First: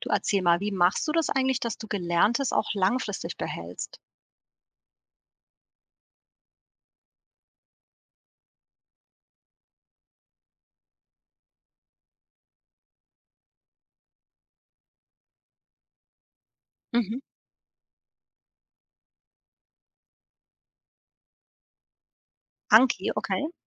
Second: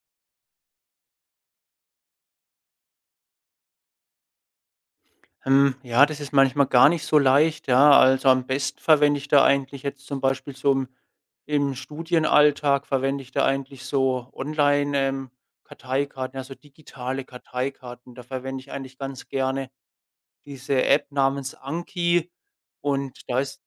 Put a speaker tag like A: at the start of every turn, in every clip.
A: Du erzähl mal, wie machst du das eigentlich, dass du Gelerntes auch langfristig behältst?
B: Hm, ja, das ist manchmal gar nicht so leicht, ja. Also, am besten verwende ich da eigentlich jetzt zum Beispiel so im Studienalltag verwende ich da eigentlich so Online, Karteikarten, also
A: Mhm.
B: digitale Karteikarten. Da verwende ich eigentlich ganz gerne diese App namens Anki,
A: Anki,
B: und da
A: okay.
B: ist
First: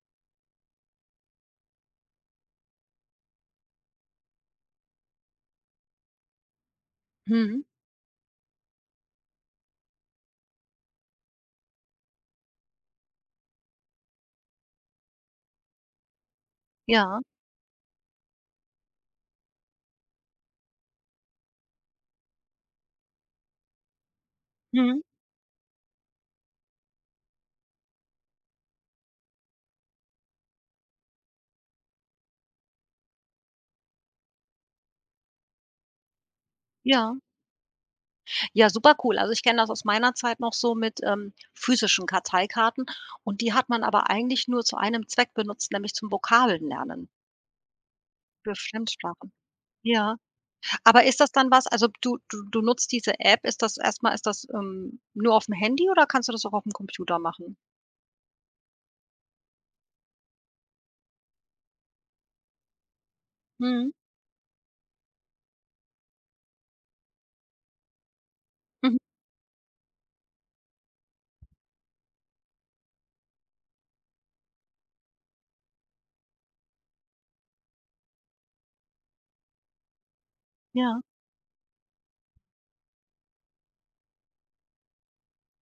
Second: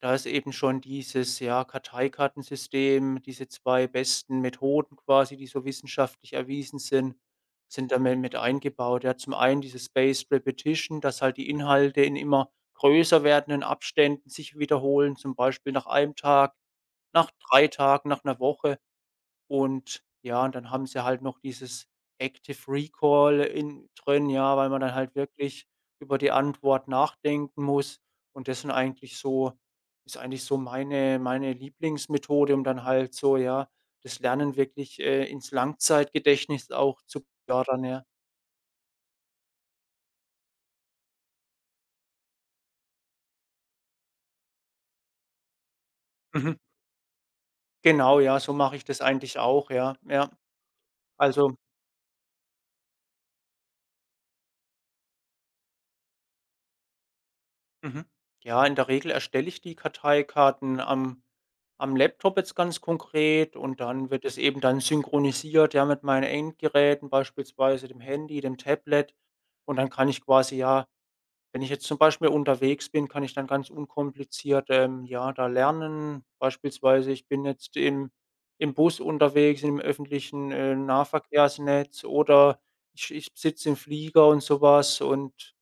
B: da ist eben schon dieses, ja, Karteikartensystem, diese 2 besten Methoden quasi, die so wissenschaftlich erwiesen sind,
A: Mhm.
B: sind damit mit eingebaut. Ja, zum einen diese Spaced Repetition, dass halt die Inhalte in immer größer werdenden Abständen sich wiederholen, zum Beispiel nach einem Tag,
A: Ja.
B: nach 3 Tagen, nach einer Woche. Und ja, und dann haben sie halt noch dieses Active Recall in drin, ja, weil man dann
A: Mhm.
B: halt wirklich über die Antwort nachdenken muss. Und das sind eigentlich so ist eigentlich so meine Lieblingsmethode, um dann halt so, ja, das Lernen wirklich, ins Langzeitgedächtnis auch
A: Ja.
B: zu fördern, ja.
A: Ja, super cool. Also, ich kenne das aus meiner Zeit noch so mit, physischen Karteikarten, und die hat man aber eigentlich nur zu einem Zweck benutzt, nämlich zum
B: Mhm.
A: Vokabeln lernen
B: Genau, ja, so
A: für
B: mache ich das
A: Fremdsprachen.
B: eigentlich auch, ja,
A: Ja.
B: ja.
A: Aber ist das dann
B: Also.
A: was, also, du nutzt diese App, ist das, nur auf dem Handy oder kannst du das auch auf dem Computer machen?
B: Mhm. Ja, in der Regel erstelle ich die Karteikarten am Laptop jetzt ganz konkret, und
A: Mhm.
B: dann wird es eben dann synchronisiert, ja, mit meinen Endgeräten, beispielsweise dem Handy, dem
A: Mhm.
B: Tablet. Und dann kann ich quasi, ja, wenn ich jetzt zum Beispiel unterwegs bin, kann ich dann ganz unkompliziert, ja, da lernen. Beispielsweise, ich bin jetzt im, im Bus unterwegs, im öffentlichen
A: Ja.
B: Nahverkehrsnetz, oder ich sitze im Flieger und sowas, und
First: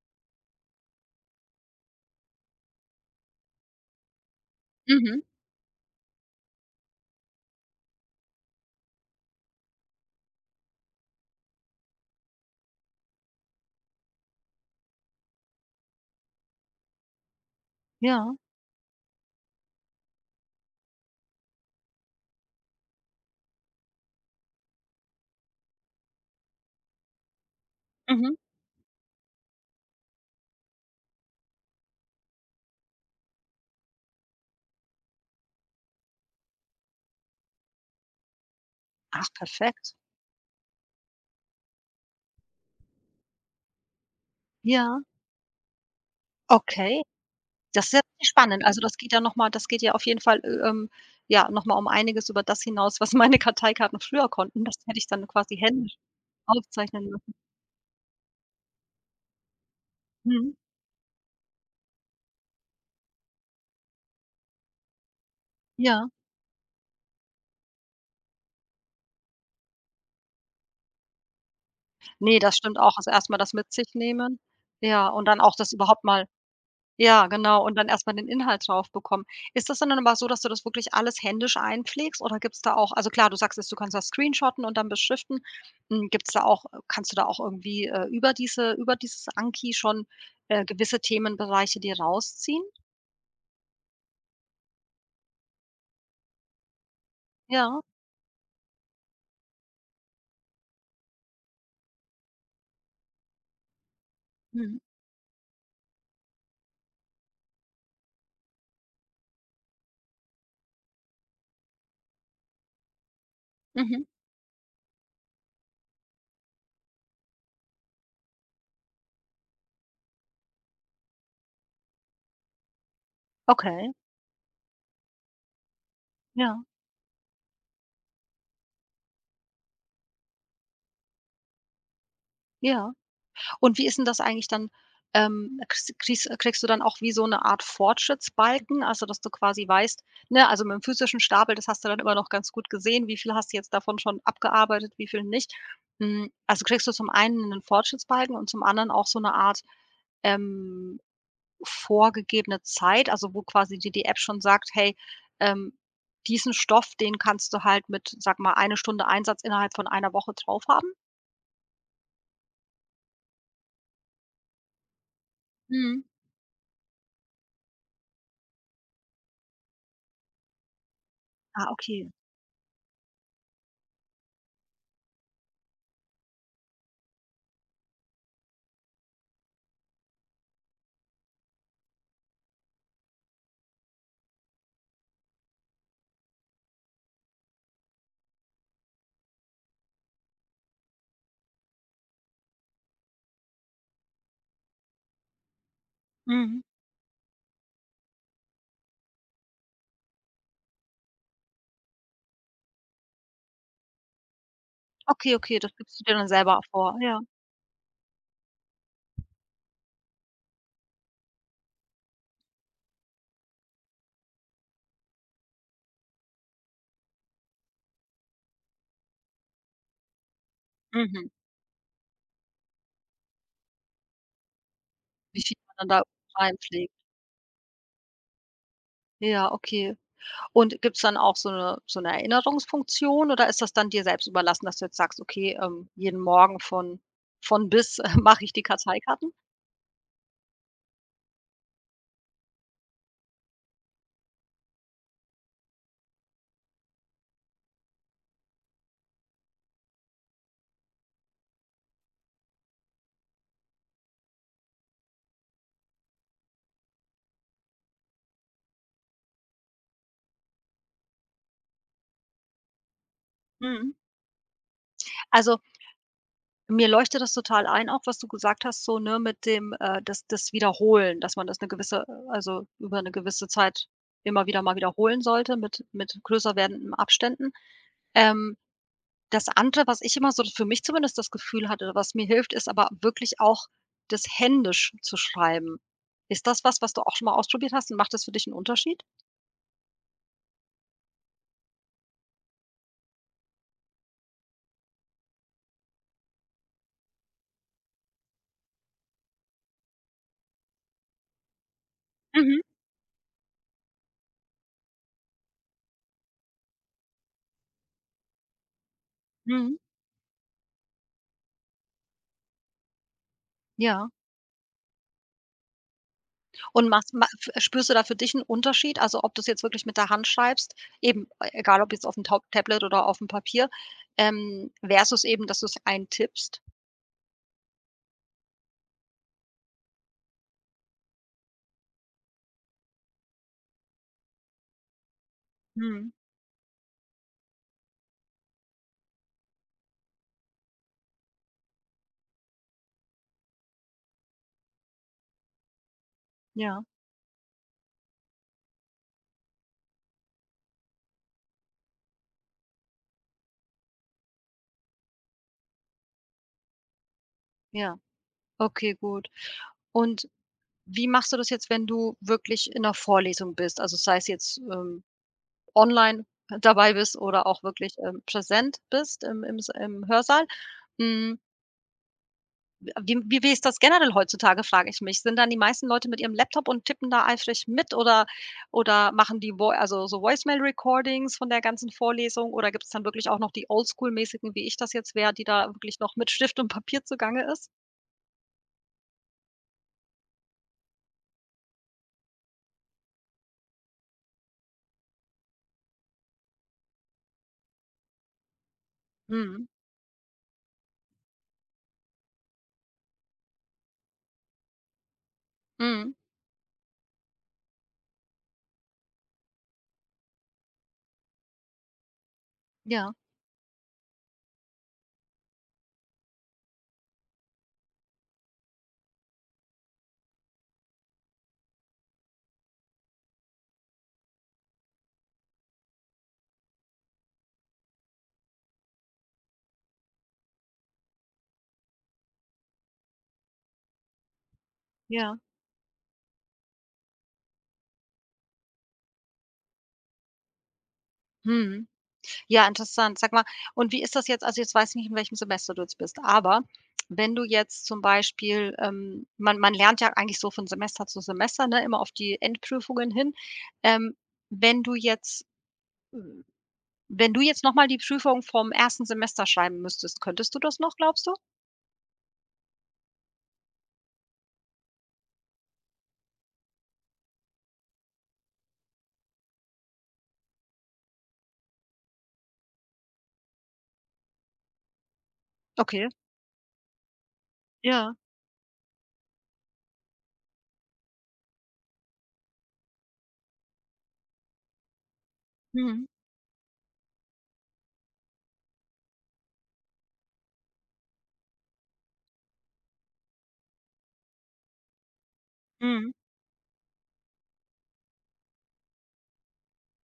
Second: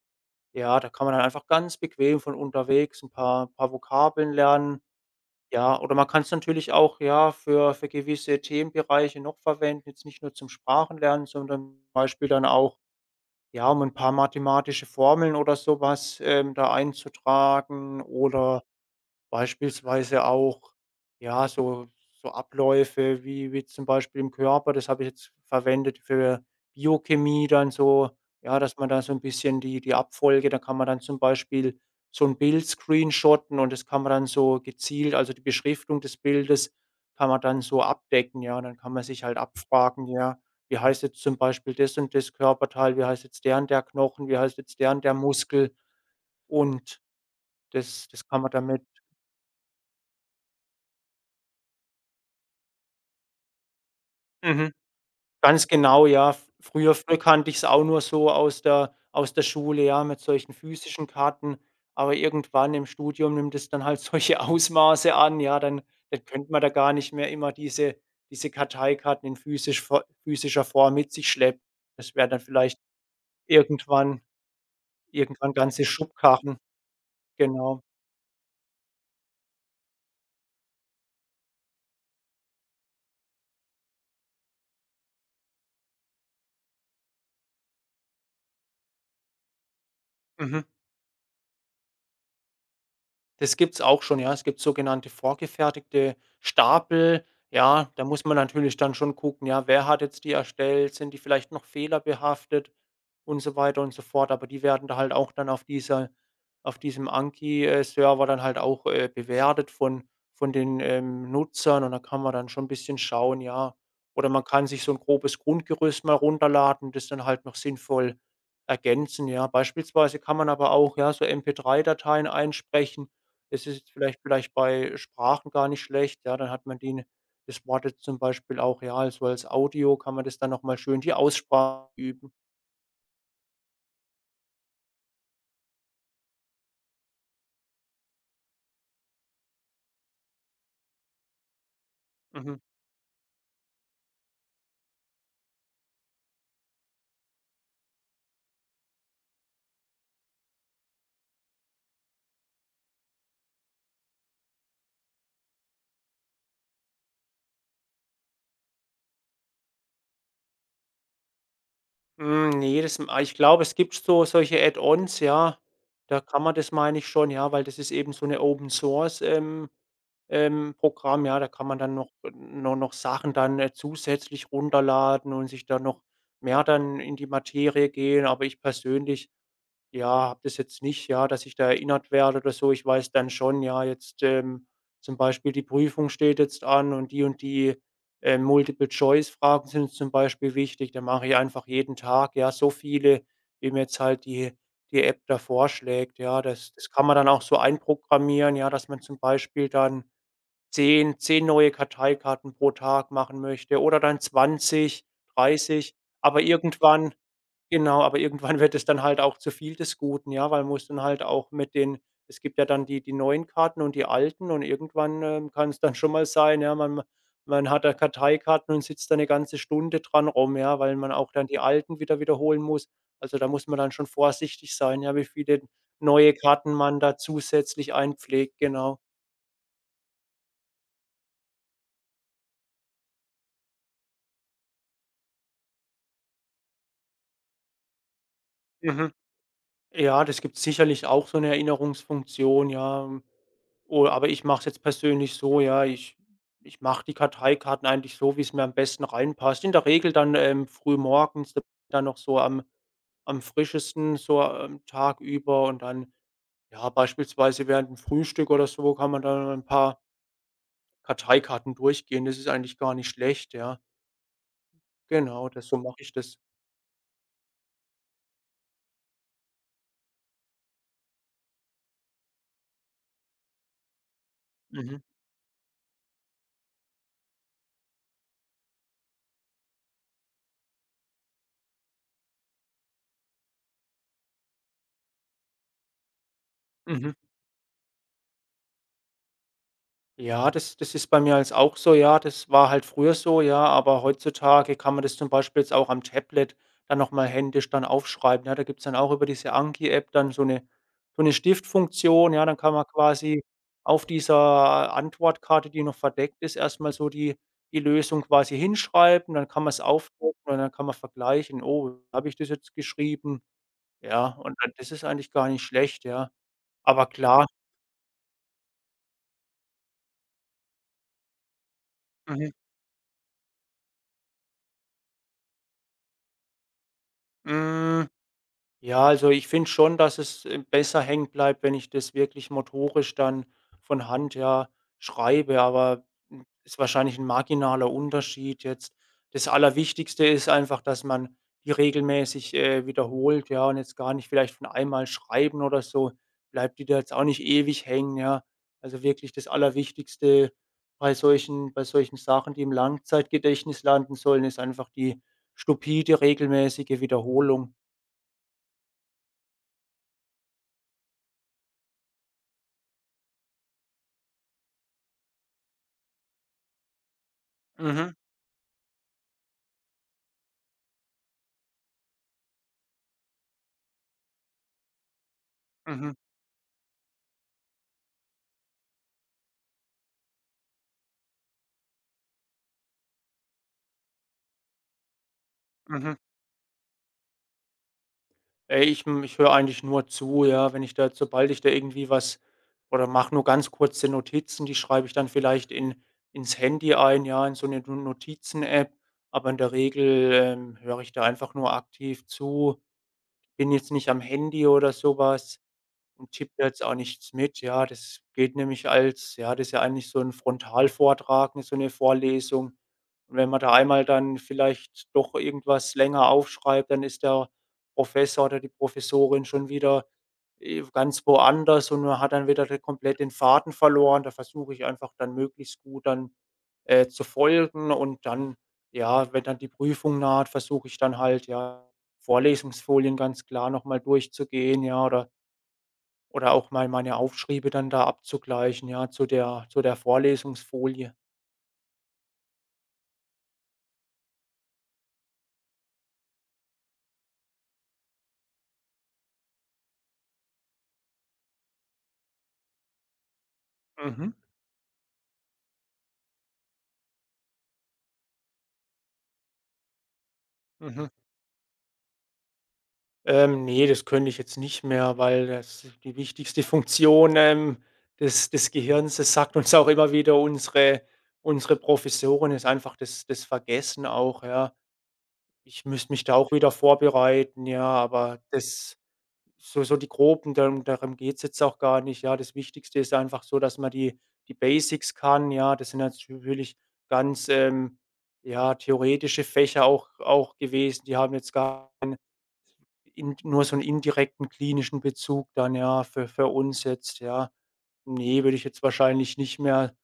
B: ja, da kann man dann einfach ganz bequem von unterwegs ein paar Vokabeln lernen.
A: Mhm.
B: Ja, oder man kann es natürlich auch, ja, für gewisse Themenbereiche noch verwenden, jetzt nicht nur zum Sprachenlernen, sondern zum Beispiel dann auch, ja, um ein paar mathematische Formeln oder sowas, da einzutragen
A: Ja.
B: oder beispielsweise auch, ja, so Abläufe wie zum Beispiel im Körper, das habe ich jetzt verwendet für Biochemie dann so,
A: Mhm.
B: ja, dass man da so ein bisschen die Abfolge, da kann man dann zum Beispiel so ein Bild screenshotten, und das kann man dann so gezielt, also, die Beschriftung des Bildes kann man dann so abdecken, ja. Und dann kann man sich
A: Ach,
B: halt
A: perfekt.
B: abfragen, ja, wie heißt jetzt zum Beispiel das und das Körperteil, wie heißt jetzt der und der Knochen, wie heißt jetzt der
A: Ja,
B: und der Muskel? Und
A: okay. Das ist ja
B: das
A: richtig
B: kann man
A: spannend. Also,
B: damit.
A: das geht ja auf jeden Fall, ja, noch mal um einiges über das hinaus, was meine Karteikarten früher konnten.
B: Mhm.
A: Das hätte ich dann quasi
B: Ganz
A: händisch
B: genau, ja. F früher
A: aufzeichnen
B: früher
A: müssen.
B: kannte ich es auch nur so aus der Schule, ja, mit
A: Mhm.
B: solchen physischen Karten. Aber irgendwann im Studium nimmt es dann halt solche Ausmaße an, ja,
A: Ja.
B: dann könnte man da gar nicht mehr immer diese Karteikarten in physischer Form mit sich schleppen. Das wäre
A: Nee,
B: dann
A: das stimmt
B: vielleicht
A: auch. Also, erst mal das mit sich
B: irgendwann,
A: nehmen. Ja, und dann auch das
B: ganze
A: überhaupt mal.
B: Schubkarren,
A: Ja, genau, und
B: genau.
A: dann erst mal den Inhalt drauf bekommen. Ist das dann aber so, dass du das wirklich alles händisch einpflegst, oder gibt's da auch, also klar, du sagst jetzt, du kannst das screenshotten und dann beschriften. Hm, gibt's da auch kannst du da auch irgendwie, über dieses Anki schon,
B: Mhm.
A: gewisse Themenbereiche dir rausziehen?
B: Das gibt's auch schon, ja. Es gibt sogenannte vorgefertigte Stapel.
A: Ja.
B: Ja, da muss man natürlich dann schon gucken, ja, wer hat jetzt die erstellt? Sind die vielleicht noch fehlerbehaftet und so weiter und so fort. Aber die
A: Mhm.
B: werden da halt auch dann auf diesem Anki-Server dann halt auch, bewertet von den, Nutzern, und da kann man dann schon ein bisschen schauen, ja.
A: Mhm.
B: Oder man kann sich so ein grobes Grundgerüst mal runterladen, das dann halt noch sinnvoll ergänzen, ja. Beispielsweise kann man aber auch, ja, so MP3-Dateien einsprechen. Es ist
A: Okay.
B: jetzt vielleicht bei Sprachen gar nicht schlecht, ja, dann
A: Ja.
B: hat man die das Wort jetzt zum Beispiel auch, ja, also als Audio kann man das dann noch mal schön die Aussprache üben.
A: Ja. Und wie ist denn das eigentlich dann, kriegst du dann auch wie so eine Art Fortschrittsbalken, also, dass du quasi weißt, ne, also, mit dem physischen Stapel, das hast du dann immer noch ganz
B: Mhm.
A: gut gesehen, wie viel hast du jetzt davon schon abgearbeitet, wie viel nicht. Hm, also, kriegst du zum einen einen Fortschrittsbalken und zum anderen auch so eine Art, ähm, vorgegebene Zeit, also, wo quasi dir die App schon sagt: „Hey, ähm, diesen Stoff, den kannst du halt mit, sage mal, eine Stunde Einsatz innerhalb von einer Woche drauf haben?"
B: Hm, ne, das, ah, ich glaube, es gibt so solche Add-ons, ja,
A: Mhm.
B: da kann man das meine ich schon, ja, weil das ist eben so eine Open Source, Programm, ja, da kann
A: Ah,
B: man dann
A: okay.
B: noch no noch Sachen dann, zusätzlich runterladen und sich dann noch mehr dann in die Materie gehen. Aber ich persönlich. Ja, habe das jetzt nicht, ja, dass ich da erinnert werde oder so. Ich weiß dann schon, ja, jetzt, zum Beispiel die Prüfung steht jetzt an und die, Multiple-Choice-Fragen sind jetzt zum Beispiel wichtig. Da mache ich einfach jeden Tag, ja, so viele, wie mir jetzt halt die App da vorschlägt, ja.
A: Mhm.
B: Das kann man dann auch so einprogrammieren, ja, dass man zum Beispiel dann zehn neue Karteikarten pro Tag machen möchte, oder dann 20,
A: Okay, okay, das
B: 30,
A: gibst du dir dann
B: aber
A: selber vor,
B: irgendwann.
A: ja.
B: Genau, aber irgendwann wird es dann halt auch zu viel des Guten, ja, weil muss dann halt auch mit den. Es gibt ja dann die neuen Karten und die alten, und irgendwann, kann es dann schon mal sein, ja, man hat da Karteikarten und sitzt da eine ganze Stunde dran rum, ja, weil man
A: Mhm.
B: auch dann die alten wieder wiederholen muss. Also, da muss man dann schon vorsichtig sein, ja, wie
A: Wie viel
B: viele
A: man dann
B: neue
A: da
B: Karten
A: reinpflegt.
B: man da zusätzlich einpflegt, genau.
A: Ja, okay. Und gibt's dann auch so 'ne Erinnerungsfunktion, oder ist das dann dir selbst überlassen, dass du jetzt sagst: „Okay, jeden Morgen von bis mache ich die
B: Mhm.
A: Karteikarten?"
B: Ja, das gibt sicherlich auch so eine Erinnerungsfunktion, ja. Oh, aber ich mache es jetzt persönlich so, ja, ich mache die Karteikarten eigentlich so, wie es mir am besten reinpasst. In der Regel dann, frühmorgens, dann noch so am frischesten, so am Tag über, und dann, ja, beispielsweise während dem Frühstück oder so, kann man dann ein paar Karteikarten durchgehen. Das ist eigentlich gar nicht schlecht, ja.
A: Mhm.
B: Genau,
A: Also,
B: das so mache ich das.
A: mir leuchtet das total ein, auch was du gesagt hast, so, ne, mit dem, das Wiederholen, dass man das 'ne gewisse, also, über 'ne gewisse Zeit immer wieder mal
B: Mhm.
A: wiederholen sollte, mit größer werdenden Abständen. Ähm, Das andere, was ich immer so für mich zumindest das Gefühl hatte, was mir hilft, ist aber wirklich auch das händisch zu schreiben. Ist das was, was du auch
B: Mhm.
A: schon mal ausprobiert hast, und macht das für dich 'n Unterschied?
B: Ja, das ist bei mir jetzt auch so, ja. Das war halt früher so, ja, aber heutzutage kann man das zum Beispiel jetzt auch am Tablet dann nochmal händisch dann aufschreiben, ja? Da gibt's dann auch über diese Anki-App dann so eine Stiftfunktion, ja? Dann
A: Mhm,
B: kann man quasi auf dieser Antwortkarte, die noch verdeckt ist, erstmal so die Lösung quasi hinschreiben, dann kann man
A: mhm,
B: es aufdrucken, und dann kann man vergleichen: „Oh, habe ich das jetzt geschrieben?“
A: ja.
B: Ja, und dann das ist eigentlich gar nicht schlecht, ja.
A: Und
B: Aber
A: machst ma
B: klar.
A: f Spürst du da für dich 'n Unterschied? Also, ob du's jetzt wirklich mit der Hand schreibst, eben e egal, ob jetzt aufm Tau
B: Mhm,
A: Tablet oder aufm Papier, versus eben, dass du's eintippst?
B: hm. Ja, also ich finde schon, dass es, besser hängen bleibt, wenn ich das wirklich motorisch dann von Hand, ja, schreibe, aber,
A: Mhm,
B: ist wahrscheinlich ein marginaler Unterschied jetzt. Das Allerwichtigste ist einfach, dass man die regelmäßig, wiederholt, ja, und jetzt gar nicht vielleicht von einmal schreiben oder so, bleibt
A: ja,
B: die da jetzt auch nicht ewig hängen, ja. Also wirklich das Allerwichtigste bei solchen Sachen, die im Langzeitgedächtnis landen sollen, ist einfach die stupide regelmäßige Wiederholung.
A: ja. Okay, gut. Und wie machst du das jetzt, wenn du wirklich in 'ner Vorlesung bist? Also, sei es jetzt, online dabei bist oder auch wirklich,
B: Mhm.
A: präsent bist im Hörsaal. Hm, wie ist das generell heutzutage, frage ich mich. Sind dann die meisten Leute
B: Mhm,
A: mit ihrem Laptop und tippen da eifrig mit, oder machen die Voi also, so Voicemail-Recordings von der ganzen Vorlesung, oder gibt es dann wirklich auch noch die oldschool-mäßigen, wie ich das jetzt wäre, die da wirklich noch
B: mhm.
A: mit Stift und Papier zugange ist?
B: Ey, ich ich höre eigentlich nur zu, ja, wenn ich da sobald ich da irgendwie was oder mache nur ganz kurze Notizen, die schreibe ich dann vielleicht in ins Handy ein, ja, in so eine Du Notizen-App, aber in
A: Mhm.
B: der Regel, höre ich da einfach nur aktiv zu, bin jetzt nicht am Handy oder sowas,
A: Mhm.
B: und tippe da jetzt auch nichts mit. Ja, das geht nämlich als ja, das ist ja eigentlich so ein Frontalvortrag, ne, so eine Vorlesung.
A: Ja,
B: Und wenn man da einmal dann vielleicht doch irgendwas länger aufschreibt, dann ist der Professor oder die Professorin schon wieder, ganz woanders, und man hat dann wieder de komplett den Faden verloren. Da versuche ich einfach dann möglichst gut dann, zu folgen, und dann, ja, wenn dann die Prüfung naht, versuche ich dann halt, ja, Vorlesungsfolien ganz klar noch mal durchzugehen, ja,
A: ja.
B: oder auch mal meine Aufschriebe dann da abzugleichen, ja, zu der Vorlesungsfolie.
A: Mhm. Ja, interessant. Sag mal, und wie ist das jetzt? Also, jetzt weiß ich nicht, in welchem Semester du jetzt bist, aber wenn du jetzt zum Beispiel, man lernt ja eigentlich so von Semester zu Semester, ne, immer auf die Endprüfungen hin. Ähm,
B: Mhm,
A: wenn du jetzt wenn du jetzt noch mal die Prüfung vom ersten Semester schreiben müsstest, könntest du das noch,
B: mhm.
A: glaubst du?
B: Ne, das könnte ich jetzt nicht mehr, weil das die wichtigste Funktion, des Gehirns, das sagt uns auch immer wieder unsere Professorin, ist einfach das Vergessen auch, ja. Ich
A: Okay.
B: müsste mich da auch wieder vorbereiten, ja,
A: Ja.
B: aber das. So so die groben, darum geht's jetzt auch gar nicht, ja. Das Wichtigste ist einfach so, dass man die Basics kann, ja. Das sind
A: Mhm.
B: jetzt natürlich ganz, ja, theoretische Fächer auch gewesen. Die haben jetzt gar keinen, in nur so einen indirekten klinischen Bezug dann, ja,
A: Mhm.
B: für uns jetzt, ja. Nee, würde ich jetzt wahrscheinlich nicht mehr,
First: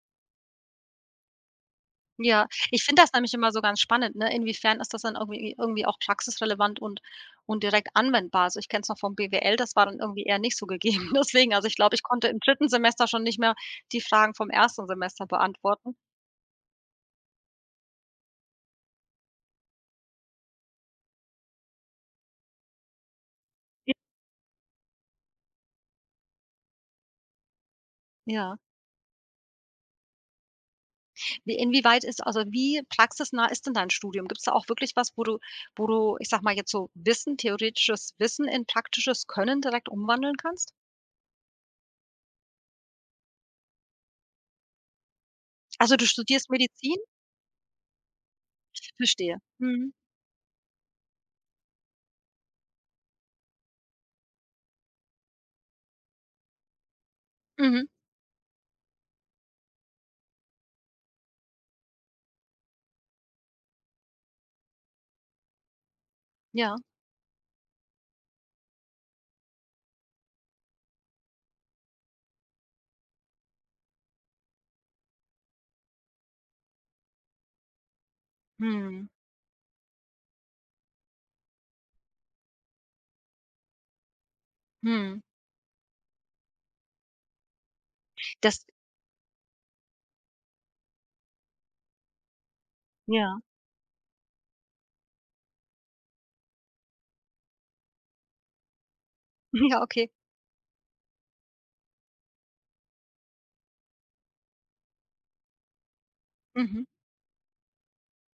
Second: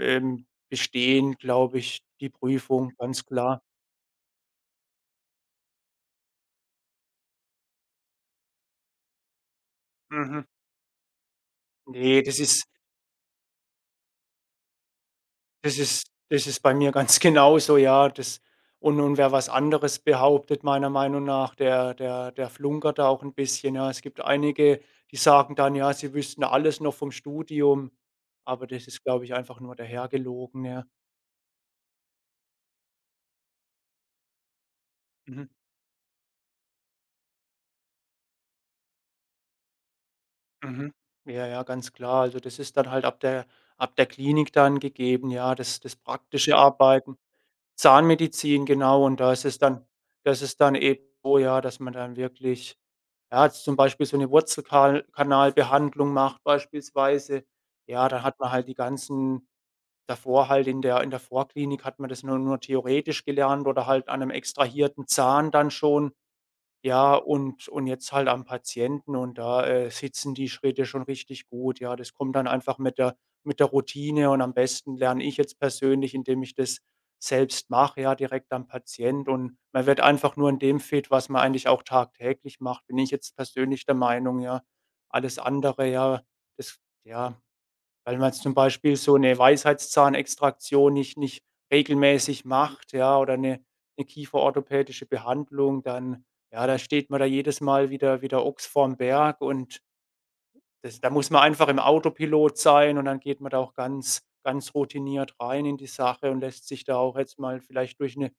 B: bestehen, glaube ich, die
A: Ja, ich
B: Prüfung,
A: finde das
B: ganz
A: nämlich immer so
B: klar.
A: ganz spannend, ne? Inwiefern ist das dann irgendwie auch praxisrelevant und direkt anwendbar? Also, ich kenne es noch vom BWL, das war dann irgendwie eher
B: Mhm.
A: nicht so gegeben. Deswegen, also, ich glaube, ich
B: Ne,
A: konnte im
B: das ist.
A: dritten Semester schon nicht mehr die Fragen vom ersten Semester
B: Das
A: beantworten.
B: ist das ist bei mir ganz genauso, ja. Das, und wer was anderes behauptet, meiner Meinung nach, der flunkert da auch ein bisschen, ja. Es gibt einige, die sagen dann, ja, sie wüssten alles noch vom Studium,
A: Ja.
B: aber das ist, glaube ich, einfach nur dahergelogen, ja.
A: Wie inwieweit ist Also, wie praxisnah ist denn dein Studium? Gibt es da auch wirklich was, wo du
B: Mhm,
A: ich sage mal jetzt, so Wissen theoretisches Wissen in praktisches Können direkt umwandeln kannst?
B: mhm. Ja, ja, ganz klar. Also, das ist dann halt ab der Klinik dann gegeben, ja, das
A: Also,
B: das
A: du studierst
B: praktische
A: Medizin?
B: Arbeiten. Zahnmedizin, genau. Und da
A: Verstehe.
B: ist es dann
A: Mhm.
B: das ist dann eben so, ja, dass man dann wirklich, ja, jetzt zum Beispiel so 'ne Wurzelkal Kanalbehandlung macht beispielsweise.
A: Mhm.
B: Ja, dann hat man halt die ganzen davor halt in der Vorklinik hat man das nur theoretisch gelernt oder halt an 'nem extrahierten Zahn dann schon.
A: Ja.
B: Ja, und jetzt halt am Patienten, und da, sitzen die Schritte schon richtig gut. Ja, das kommt dann einfach mit der Routine, und am besten lerne ich jetzt persönlich, indem ich das selbst mache, ja, direkt am
A: Mhm.
B: Patient, und man wird einfach nur in dem fit, was man eigentlich auch tagtäglich macht, bin ich jetzt persönlich der Meinung, ja.
A: Mhm.
B: Alles andere, ja, das ja. Weil man jetzt zum
A: Das
B: Beispiel so eine Weisheitszahnextraktion nicht regelmäßig macht, ja, oder
A: Ja.
B: eine kieferorthopädische Behandlung, dann ja, da steht man da jedes Mal wieder Ochs vorm Berg,
A: Ja,
B: und
A: okay.
B: das da muss man einfach im Autopilot sein, und dann geht man da auch ganz ganz routiniert rein in die Sache und lässt
A: Mhm.
B: sich da auch jetzt mal vielleicht durch eine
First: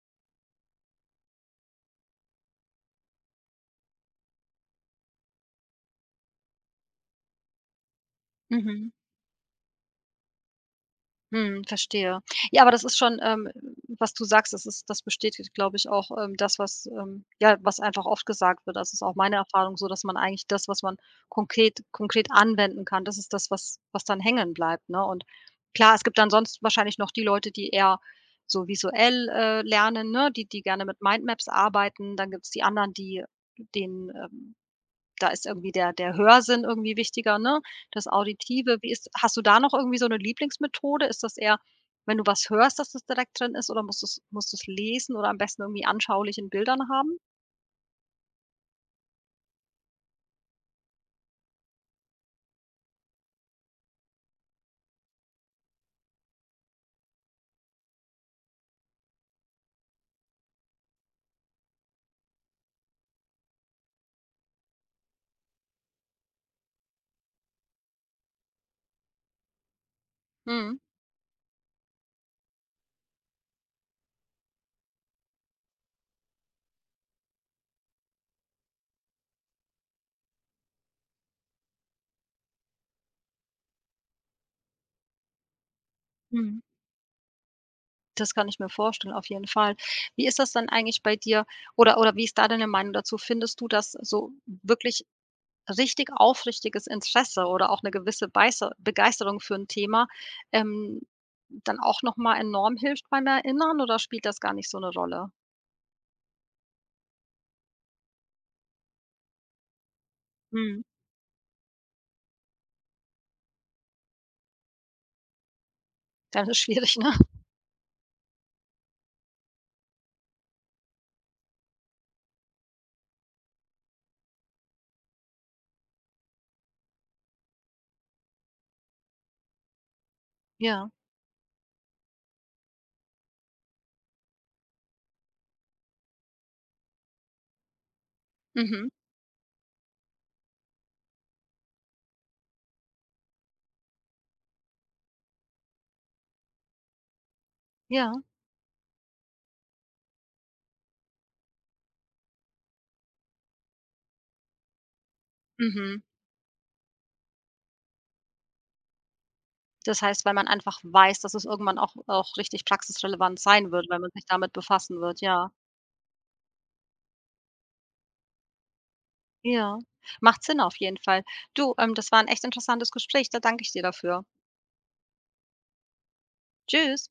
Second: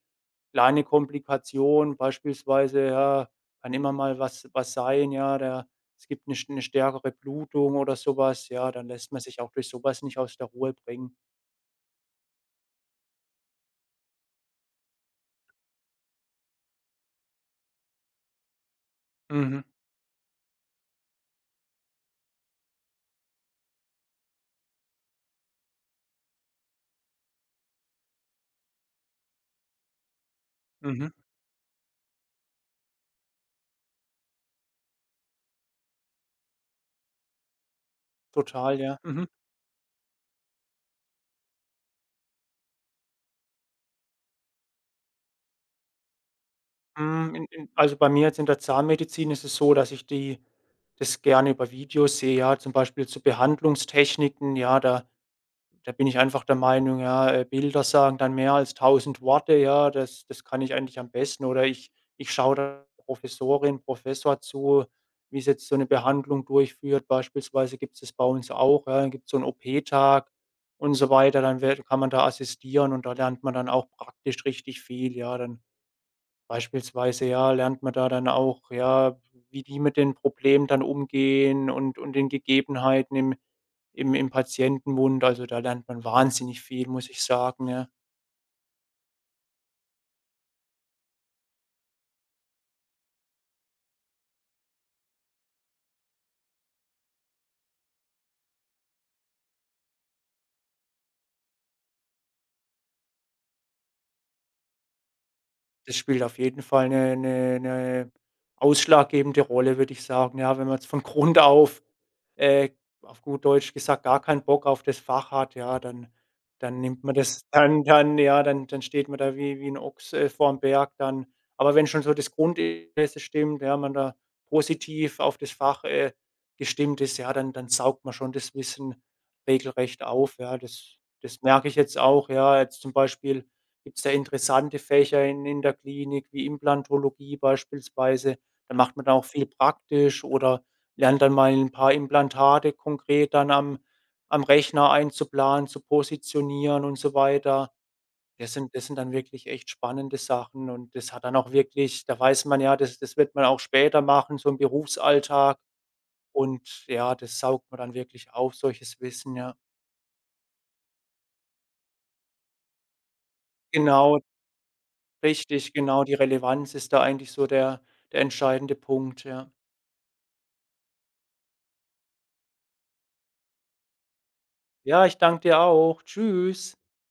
B: kleine Komplikation beispielsweise, ja, kann immer mal was sein, ja, der es gibt 'ne eine stärkere Blutung oder sowas, ja, dann
A: Mhm.
B: lässt man sich auch durch sowas nicht aus der Ruhe bringen.
A: Mhm, verstehe. Ja, aber das ist schon, was du sagst, das bestätigt, glaube ich, auch, das, was, ja, was einfach oft gesagt wird. Das ist auch meine
B: Mhm,
A: Erfahrung so, dass man eigentlich das, was man konkret anwenden kann, das ist das, was dann hängen bleibt, ne? Und klar, es gibt dann sonst wahrscheinlich noch die Leute, die eher so visuell, lernen, ne, die gerne mit
B: mhm.
A: Mindmaps arbeiten. Dann gibt's die anderen, die den, ähm da ist irgendwie der Hörsinn irgendwie wichtiger, ne? Das
B: Total,
A: Auditive. Wie
B: ja.
A: ist
B: Mhm.
A: Hast du da noch irgendwie so eine Lieblingsmethode? Ist das eher, wenn du was hörst, dass das direkt drin ist, oder musst du's lesen oder am besten irgendwie anschaulich in Bildern haben?
B: Hm, in also, bei mir jetzt in der Zahnmedizin ist es so, dass ich die das gerne über Videos sehe, ja, zum Beispiel zu Behandlungstechniken, ja, da bin ich einfach der Meinung, ja, Bilder sagen dann mehr als tausend Worte, ja, das kann ich eigentlich am besten. Oder ich schaue der Professorin, Professor zu, wie sie jetzt so eine Behandlung durchführt. Beispielsweise gibt es das bei uns auch, ja, gibt so 'n OP-Tag
A: Mhm.
B: und so weiter. Dann wird kann man da assistieren und da lernt man dann auch praktisch richtig viel, ja. Dann beispielsweise, ja, lernt man da dann auch, ja, wie die mit den Problemen dann umgehen und den Gegebenheiten im im Patientenmund. Also, da lernt man
A: Mhm.
B: wahnsinnig viel, muss ich sagen, ja.
A: Das kann ich mir vorstellen, auf jeden Fall. Wie ist das dann eigentlich bei dir, oder wie ist da deine Meinung dazu? Findest du, dass so wirklich richtig aufrichtiges Interesse oder auch eine gewisse Beiße Begeisterung für 'n Thema, ähm, dann auch noch mal enorm hilft beim Erinnern, oder spielt das gar nicht so 'ne Rolle?
B: Das spielt auf jeden Fall 'ne ausschlaggebende Rolle, würde ich sagen. Ja, wenn man
A: Mhm.
B: jetzt von Grund äh, auf gut Deutsch gesagt, gar keinen Bock auf das Fach hat, ja,
A: Dann ist
B: dann
A: schwierig,
B: nimmt
A: ne?
B: man das dann ja, dann steht man da wie 'n Ochs, vorm Berg dann. Aber wenn schon so das Grundinteresse stimmt, ja, man da positiv auf das Fach, gestimmt ist, ja, dann saugt man schon das Wissen regelrecht auf, ja.
A: Ja.
B: Das merke ich jetzt auch, ja, jetzt zum Beispiel gibt es da interessante Fächer in der Klinik wie Implantologie beispielsweise? Da
A: Mhm.
B: macht man dann auch viel praktisch oder lernt dann mal ein paar Implantate konkret dann am Rechner einzuplanen, zu positionieren und so weiter.
A: Ja.
B: Das sind dann wirklich echt spannende Sachen, und das hat dann auch wirklich da weiß man ja, das wird man auch später machen, so im Berufsalltag,
A: Mhm.
B: und ja, das saugt man dann wirklich auf, solches Wissen, ja.
A: Das heißt, weil man einfach weiß, dass es irgendwann auch richtig praxisrelevant sein wird, wenn man
B: Genau,
A: sich damit befassen wird, ja.
B: richtig, genau, die Relevanz ist da eigentlich so der entscheidende Punkt, ja.
A: Ja. Macht Sinn auf jeden Fall. Du, das war 'n echt interessantes Gespräch, da danke ich dir dafür.
B: Ja, ich danke dir auch. Tschüss.
A: Tschüss.